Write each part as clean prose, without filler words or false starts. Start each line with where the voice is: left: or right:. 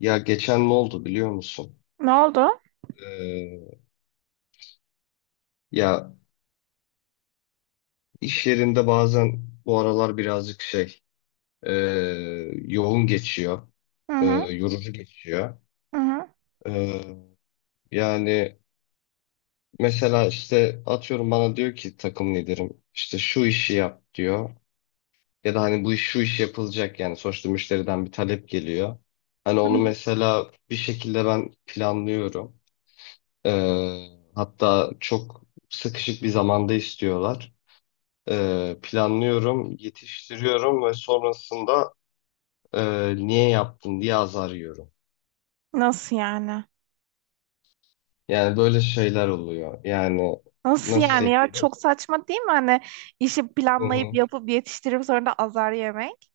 left: Ya geçen ne oldu biliyor musun?
right: Ne oldu?
left: Ee, ya iş yerinde bazen bu aralar birazcık şey e, yoğun geçiyor,
right: Hı hı,
left: yorucu geçiyor.
right: hı hı,
left: Ee, yani mesela işte atıyorum bana diyor ki takım liderim işte şu işi yap diyor. Ya da hani bu iş şu iş yapılacak yani sonuçta müşteriden bir talep geliyor. Hani
right: hı
left: onu
right: hı.
left: mesela bir şekilde ben planlıyorum. Ee, hatta çok sıkışık bir zamanda istiyorlar. Planlıyorum, yetiştiriyorum ve sonrasında niye yaptın diye azar yiyorum.
right: Nasıl yani?
left: Yani böyle şeyler oluyor. Yani
right: Nasıl
left: nasıl?
right: yani ya? Çok saçma değil mi? Hani işi
left: Hı
right: planlayıp
left: hı.
right: yapıp yetiştirip sonra da azar yemek.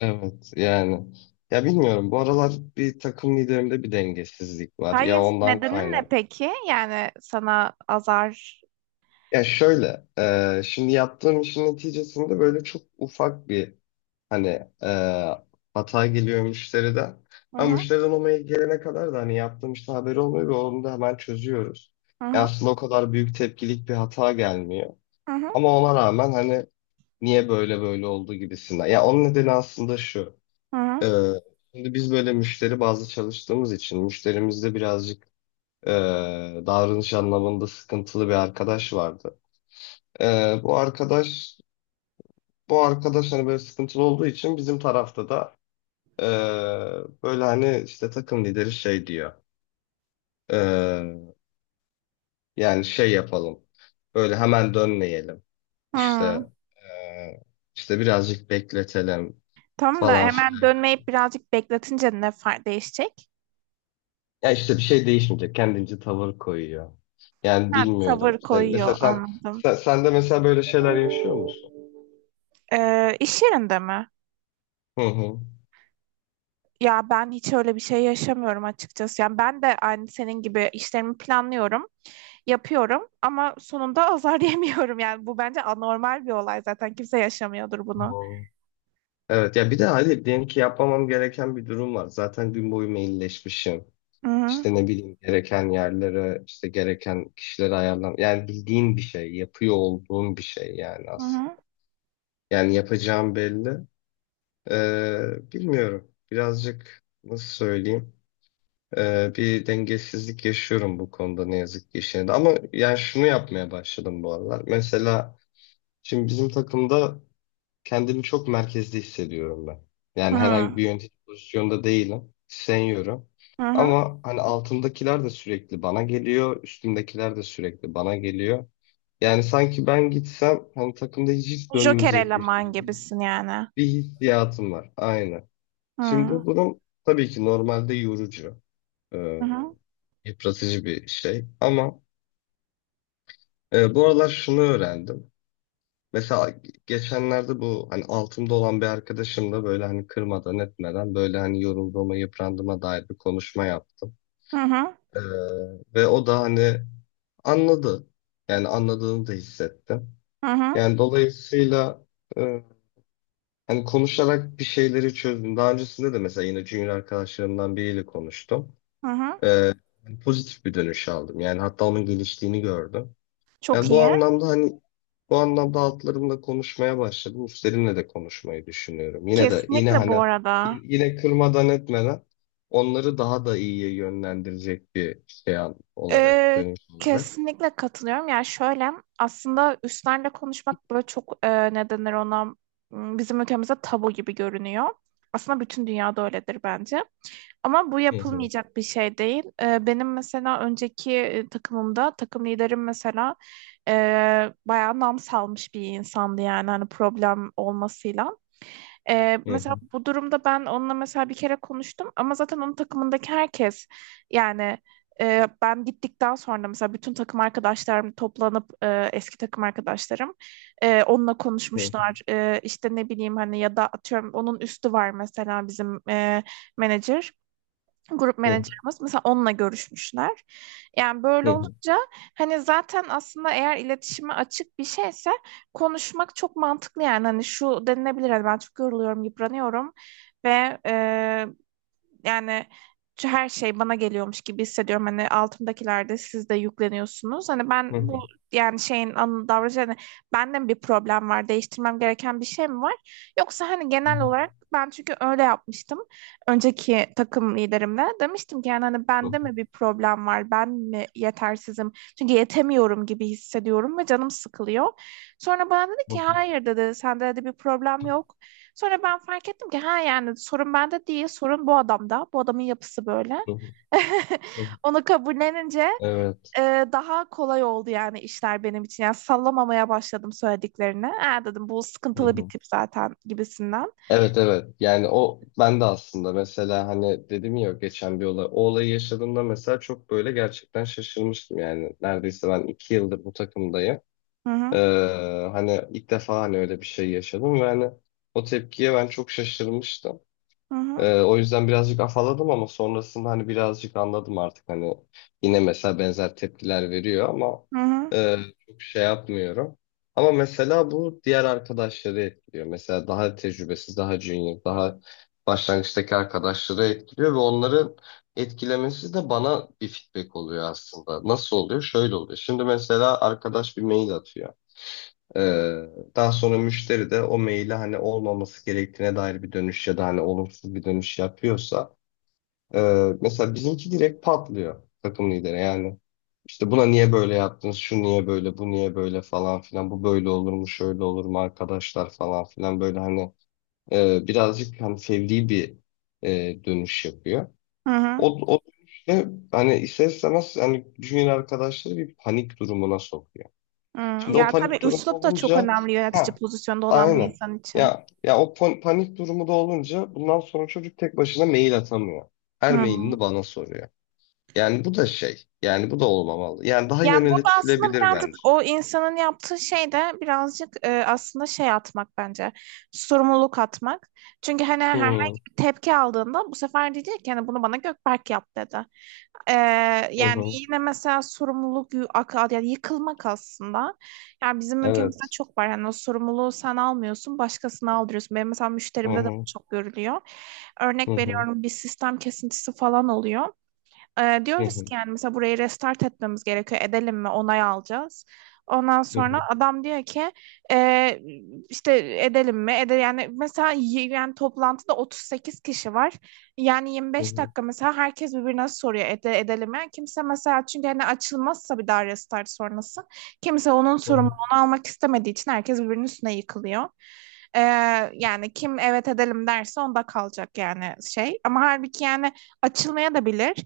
left: Evet yani. Ya bilmiyorum, bu aralar bir takım liderimde bir dengesizlik var. Ya
right: Hayır,
left: ondan
right: nedeni ne
left: kaynak.
right: peki? Yani sana azar.
left: Ya şöyle, şimdi yaptığım işin neticesinde böyle çok ufak bir hani e, hata geliyor müşteriden.
right: Hı
left: Ama
right: hı,
left: müşteriden o mail gelene kadar da hani yaptığım işte haberi olmuyor ve onu da hemen çözüyoruz.
right: hı
left: Yani
right: hı,
left: aslında o kadar büyük tepkilik bir hata gelmiyor.
right: hı hı,
left: Ama ona rağmen hani niye böyle böyle oldu gibisinden. Ya onun nedeni aslında şu.
right: hı
left: E,
right: hı.
left: Şimdi biz böyle müşteri bazlı çalıştığımız için müşterimizde birazcık e, davranış anlamında sıkıntılı bir arkadaş vardı. Bu arkadaş, hani böyle sıkıntılı olduğu için bizim tarafta da Ee, böyle hani işte takım lideri şey diyor. Ee, Yani şey yapalım. Böyle hemen dönmeyelim.
right: Hı.
left: İşte ee, işte birazcık bekletelim
right: Tamam da
left: falan
right: hemen
left: filan.
right: dönmeyip birazcık bekletince ne fark değişecek?
left: Ya işte bir şey değişmeyecek. Kendince tavır koyuyor. Yani
right: Ha,
left: bilmiyorum.
right: tavır koyuyor anladım.
left: Sen de mesela böyle şeyler yaşıyor musun?
right: İş yerinde mi?
left: Hı hı.
right: Ya ben hiç öyle bir şey yaşamıyorum açıkçası. Yani ben de aynı senin gibi işlerimi planlıyorum. Yapıyorum ama sonunda azar yemiyorum, yani bu bence anormal bir olay, zaten kimse yaşamıyordur
left: Hı.
right: bunu.
left: Evet, ya bir de hadi diyelim ki yapmamam gereken bir durum var. Zaten gün boyu mailleşmişim.
right: Hı hı
left: İşte ne bileyim gereken yerlere, işte gereken kişilere ayarlan. Yani bildiğin bir şey, yapıyor olduğun bir şey yani aslında.
right: hı
left: Yani yapacağım belli. Bilmiyorum. Birazcık nasıl söyleyeyim? Bir dengesizlik yaşıyorum bu konuda ne yazık ki işine de. Ama yani şunu yapmaya başladım bu aralar. Mesela şimdi bizim takımda kendimi çok merkezde hissediyorum ben.
right: hı
left: Yani
right: hı
left: herhangi bir yönetici pozisyonda değilim. Seniyorum.
right: hı. Hı.
left: Ama hani altımdakiler de sürekli bana geliyor. Üstümdekiler de sürekli bana geliyor. Yani sanki ben gitsem hani takımda hiç
right: Joker
left: dönmeyecekmiş
right: eleman
left: gibi bir
right: gibisin yani.
left: hissiyatım var. Aynen.
right: Hı
left: Şimdi
right: hı
left: bu durum tabii ki normalde yorucu, e,
right: hı
left: yıpratıcı bir şey. Ama bu aralar şunu öğrendim. Mesela geçenlerde bu hani altımda olan bir arkadaşımla böyle hani kırmadan etmeden böyle hani yorulduğuma, yıprandığıma dair bir konuşma yaptım.
right: hı
left: Ee, ve o da hani anladı. Yani anladığını da hissettim.
right: hı hı.
left: Yani dolayısıyla e, hani konuşarak bir şeyleri çözdüm. Daha öncesinde de mesela yine junior arkadaşlarımdan biriyle konuştum.
right: Hı. Hı.
left: Ee, pozitif bir dönüş aldım. Yani hatta onun geliştiğini gördüm. Yani
right: Çok
left: bu
right: iyi.
left: anlamda hani bu anlamda altlarımla konuşmaya başladım. Üstlerimle de konuşmayı düşünüyorum. Yine de yine
right: Kesinlikle
left: hani
right: bu arada.
left: yine kırmadan etmeden onları daha da iyiye yönlendirecek bir şey olarak
right: Ee,
left: dönüş olarak.
right: kesinlikle katılıyorum. Yani şöyle, aslında üstlerle konuşmak böyle çok ne denir ona, bizim ülkemizde tabu gibi görünüyor. Aslında bütün dünyada öyledir bence. Ama bu
left: Hı hı,
right: yapılmayacak bir şey değil. Benim mesela önceki takımımda takım liderim mesela e, bayağı nam salmış bir insandı, yani hani problem olmasıyla. Ee,
left: hı
right: mesela
left: hı,
right: bu durumda ben onunla mesela bir kere konuştum, ama zaten onun takımındaki herkes, yani ben gittikten sonra mesela bütün takım arkadaşlarım toplanıp, eski takım arkadaşlarım, onunla
left: hı
right: konuşmuşlar. E, işte ne bileyim, hani ya da atıyorum onun üstü var mesela, bizim menajer, grup
left: hı,
right: menajerimiz mesela onunla görüşmüşler. Yani böyle
left: hı hı,
right: olunca, hani zaten aslında, eğer iletişime açık bir şeyse konuşmak çok mantıklı. Yani hani şu denilebilir: hani ben çok yoruluyorum, yıpranıyorum ve yani şu her şey bana geliyormuş gibi hissediyorum. Hani altımdakilerde siz de yükleniyorsunuz. Hani ben
left: hı hı, hı
right: bu,
left: hı,
right: yani şeyin davranışı, hani bende mi bir problem var? Değiştirmem gereken bir şey mi var? Yoksa hani
left: hı
right: genel olarak ben, çünkü öyle yapmıştım. Önceki takım liderimle demiştim ki yani hani
left: hı,
right: bende mi bir problem var? Ben mi yetersizim? Çünkü yetemiyorum gibi hissediyorum ve canım sıkılıyor. Sonra bana dedi
left: hı
right: ki
left: hı,
right: hayır dedi, sende de bir problem yok. Sonra ben fark ettim ki ha, yani sorun bende değil, sorun bu adamda. Bu adamın yapısı böyle.
left: hı hı. Hı hı.
right: Onu kabullenince
left: Evet.
right: e, daha kolay oldu yani işler benim için. Yani sallamamaya başladım söylediklerini. Ha dedim, bu sıkıntılı bir tip zaten gibisinden.
left: Evet, evet yani o, ben de aslında mesela hani dedim ya geçen bir olay, o olayı yaşadığımda mesela çok böyle gerçekten şaşırmıştım, yani neredeyse ben iki yıldır bu takımdayım.
right: Hı
left: Ee,
right: hı
left: hani ilk defa hani öyle bir şey yaşadım ve hani o tepkiye ben çok şaşırmıştım.
right: hı hı
left: O yüzden birazcık afaladım ama sonrasında hani birazcık anladım artık hani yine mesela benzer tepkiler veriyor ama
right: hı hı.
left: e, çok şey yapmıyorum. Ama mesela bu diğer arkadaşları etkiliyor. Mesela daha tecrübesiz, daha junior, daha başlangıçtaki arkadaşları etkiliyor ve onların etkilemesi de bana bir feedback oluyor aslında. Nasıl oluyor? Şöyle oluyor. Şimdi mesela arkadaş bir mail atıyor. Ee, daha sonra müşteri de o maile hani olmaması gerektiğine dair bir dönüş ya da hani olumsuz bir dönüş yapıyorsa e, mesela bizimki direkt patlıyor, takım lideri yani işte buna niye böyle yaptınız, şu niye böyle, bu niye böyle falan filan, bu böyle olur mu, şöyle olur mu arkadaşlar falan filan, böyle hani birazcık hani fevri bir dönüş yapıyor.
right: Hı hı,
left: O, o dönüşte hani ister istemez hani junior arkadaşları bir panik durumuna sokuyor.
right: hı.
left: Şimdi o
right: Yani tabii
left: panik durumu
right: üslup da çok
left: olunca
right: önemli, yönetici
left: ha.
right: pozisyonda olan bir
left: Aynen.
right: insan için.
left: Ya ya o panik durumu da olunca bundan sonra çocuk tek başına mail atamıyor. Her
right: Hı.
left: mailini bana soruyor. Yani bu da şey. Yani bu da olmamalı. Yani daha
right: Yani burada aslında
left: yönetilebilir
right: birazcık
left: bence.
right: o insanın yaptığı şey de birazcık aslında şey atmak bence. Sorumluluk atmak. Çünkü hani herhangi
left: Hı
right: bir tepki aldığında bu sefer diyecek ki hani bunu bana Gökberk yap dedi. E,
left: hı
right: yani
left: hı.
right: yine mesela sorumluluk yani yıkılmak aslında. Yani bizim ülkemizde
left: Evet.
right: çok var. Yani o sorumluluğu sen almıyorsun, başkasına aldırıyorsun. Benim mesela
left: Hı
right: müşterimde de bu
left: hı
right: çok görülüyor.
left: hı
right: Örnek
left: hı
right: veriyorum, bir sistem kesintisi falan oluyor. Ee,
left: hı
right: diyoruz
left: hı
right: ki yani mesela burayı restart etmemiz gerekiyor. Edelim mi? Onay alacağız. Ondan
left: hı
right: sonra
left: hı
right: adam diyor ki, "Ee, işte edelim mi? Yani mesela yani toplantıda 38 kişi var. Yani
left: hı
right: 25
left: hı
right: dakika mesela herkes birbirine soruyor, edelim mi?" Yani kimse mesela, çünkü hani açılmazsa bir daha restart sonrası kimse onun
left: hı. Hı.
right: sorumluluğunu almak istemediği için herkes birbirinin üstüne yıkılıyor. Ee, yani kim evet edelim derse onda kalacak, yani şey. Ama halbuki yani açılmaya da bilir.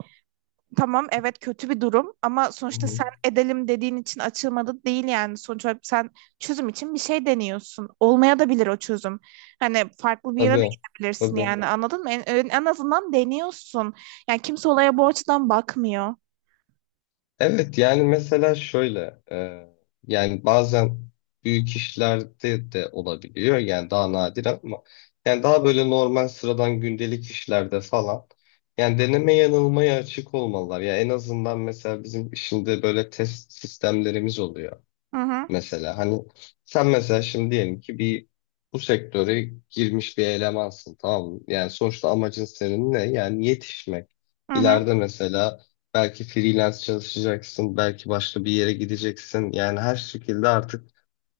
right: Tamam, evet, kötü bir durum, ama
left: Hı
right: sonuçta
left: hı.
right: sen edelim dediğin için açılmadı değil yani. Sonuç olarak sen çözüm için bir şey deniyorsun. Olmaya da bilir o çözüm. Hani farklı bir yere de
left: Tabii.
right: gidebilirsin
left: Tabii.
right: yani, anladın mı? En azından deniyorsun. Yani kimse olaya bu açıdan bakmıyor.
left: Evet yani mesela şöyle, yani bazen büyük işlerde de olabiliyor yani daha nadir ama yani daha böyle normal sıradan gündelik işlerde falan yani deneme yanılmaya açık olmalılar. Ya en azından mesela bizim işinde böyle test sistemlerimiz oluyor.
right: Hı hı,
left: Mesela hani sen mesela şimdi diyelim ki bir bu sektöre girmiş bir elemansın, tamam mı? Yani sonuçta amacın senin ne? Yani yetişmek.
right: hı hı.
left: İleride mesela belki freelance çalışacaksın, belki başka bir yere gideceksin. Yani her şekilde artık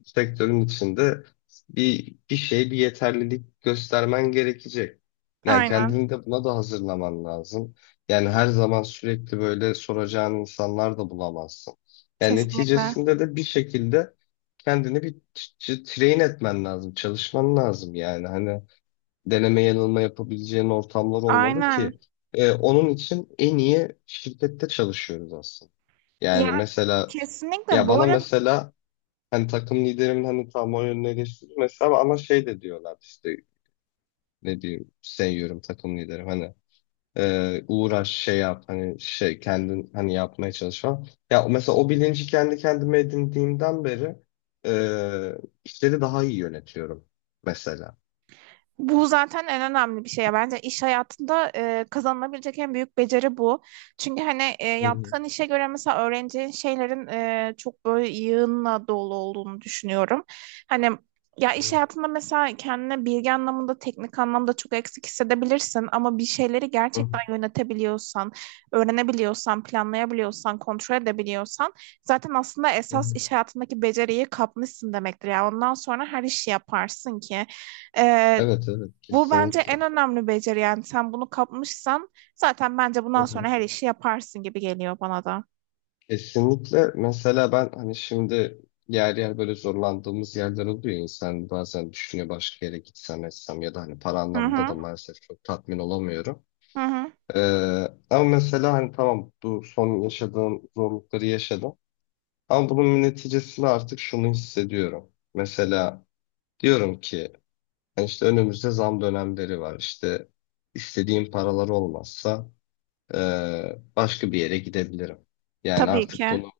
left: sektörün içinde bir şey, bir yeterlilik göstermen gerekecek. Yani
right: Aynen.
left: kendini de buna da hazırlaman lazım. Yani her zaman sürekli böyle soracağın insanlar da bulamazsın. Yani
right: Kesinlikle.
left: neticesinde de bir şekilde kendini bir train etmen lazım, çalışman lazım yani. Hani deneme yanılma yapabileceğin ortamlar olmalı
right: Aynen.
left: ki onun için en iyi şirkette çalışıyoruz aslında. Yani
right: Ya
left: mesela
right: kesinlikle
left: ya
right: bu
left: bana
right: arada.
left: mesela hani takım liderimin hani tam o yönüne geçti mesela ama şey de diyorlar işte ne diyeyim, seviyorum takım liderim hani uğraş şey yap hani şey kendin hani yapmaya çalış falan. Ya mesela o bilinci kendi kendime edindiğimden beri e, işleri daha iyi yönetiyorum mesela.
right: Bu zaten en önemli bir şey ya. Bence iş hayatında kazanılabilecek en büyük beceri bu. Çünkü hani
left: Hı hı.
right: yaptığın işe göre mesela öğreneceğin şeylerin çok böyle yığınla dolu olduğunu düşünüyorum. Hani ya iş
left: Evet.
right: hayatında mesela kendine bilgi anlamında, teknik anlamda çok eksik hissedebilirsin, ama bir şeyleri
left: Hı. Hı
right: gerçekten yönetebiliyorsan, öğrenebiliyorsan, planlayabiliyorsan, kontrol edebiliyorsan, zaten aslında
left: hı.
right: esas
left: Hı.
right: iş hayatındaki beceriyi kapmışsın demektir. Yani ondan sonra her işi yaparsın ki. Ee,
left: Evet evet
right: bu bence en
left: kesinlikle.
right: önemli beceri yani. Sen bunu kapmışsan zaten, bence
left: Hı
right: bundan
left: hı.
right: sonra her işi yaparsın gibi geliyor bana da.
left: Kesinlikle. Mesela ben hani şimdi yer yer böyle zorlandığımız yerler oluyor. İnsan bazen düşünüyor başka yere gitsem etsem, ya da hani para
right: Hı
left: anlamında da
right: hı,
left: maalesef çok tatmin olamıyorum.
right: hı hı.
left: Ee, ama mesela hani tamam, bu son yaşadığım zorlukları yaşadım. Ama bunun neticesinde artık şunu hissediyorum. Mesela diyorum ki hani işte önümüzde zam dönemleri var. İşte istediğim paralar olmazsa başka bir yere gidebilirim. Yani
right: Tabii
left: artık
right: ki.
left: bunu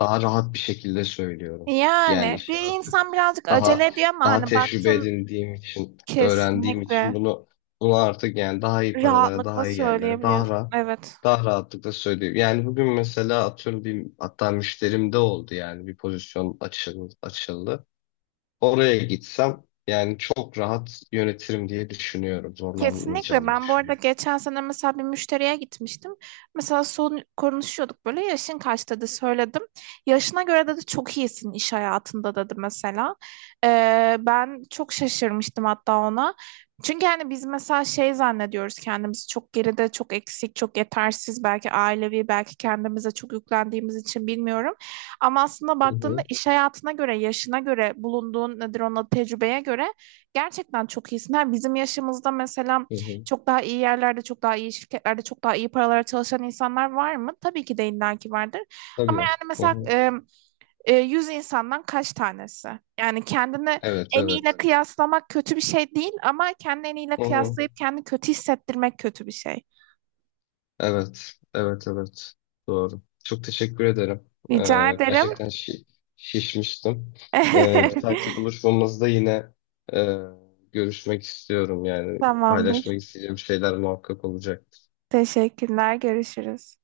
left: daha rahat bir şekilde söylüyorum. Yani
right: Yani
left: işi
right: bir
left: artık
right: insan birazcık acele
left: daha
right: ediyor, ama
left: daha
right: hani
left: tecrübe
right: baktın,
left: edindiğim için, öğrendiğim için
right: kesinlikle
left: bunu artık yani daha iyi paralara,
right: rahatlıkla
left: daha iyi yerlere, daha
right: söyleyebiliyorsun.
left: rahat,
right: Evet.
left: daha rahatlıkla söylüyorum. Yani bugün mesela atıyorum bir, hatta müşterim de oldu, yani bir pozisyon açıldı. Oraya gitsem yani çok rahat yönetirim diye düşünüyorum.
right: Kesinlikle.
left: Zorlanmayacağımı
right: Ben bu arada
left: düşünüyorum.
right: geçen sene mesela bir müşteriye gitmiştim. Mesela son konuşuyorduk böyle, yaşın kaç dedi, söyledim. Yaşına göre dedi çok iyisin iş hayatında dedi mesela. Ben çok şaşırmıştım hatta ona. Çünkü hani biz mesela şey zannediyoruz kendimizi, çok geride, çok eksik, çok yetersiz, belki ailevi, belki kendimize çok yüklendiğimiz için, bilmiyorum. Ama aslında
left: Hı
right: baktığında
left: hı,
right: iş hayatına göre, yaşına göre, bulunduğun, nedir ona, tecrübeye göre gerçekten çok iyisin. Ha, bizim yaşımızda mesela
left: hı hı.
right: çok daha iyi yerlerde, çok daha iyi şirketlerde, çok daha iyi paralara çalışan insanlar var mı? Tabii ki de illaki vardır.
left: Tabii.
right: Ama yani
left: Hı
right: mesela
left: hı.
right: 100 insandan kaç tanesi? Yani kendini
left: Evet,
right: en iyiyle,
left: evet.
right: evet, kıyaslamak kötü bir şey değil, ama kendini en iyiyle
left: Hı hı.
right: kıyaslayıp kendini kötü hissettirmek kötü bir şey.
left: Evet, evet, evet. Doğru. Çok teşekkür ederim.
right: Rica ederim.
left: Gerçekten şişmiştim.
right: Evet.
left: Bir dahaki buluşmamızda yine e, görüşmek istiyorum. Yani paylaşmak
right: Tamamdır.
left: isteyeceğim şeyler muhakkak olacak.
right: Teşekkürler. Görüşürüz.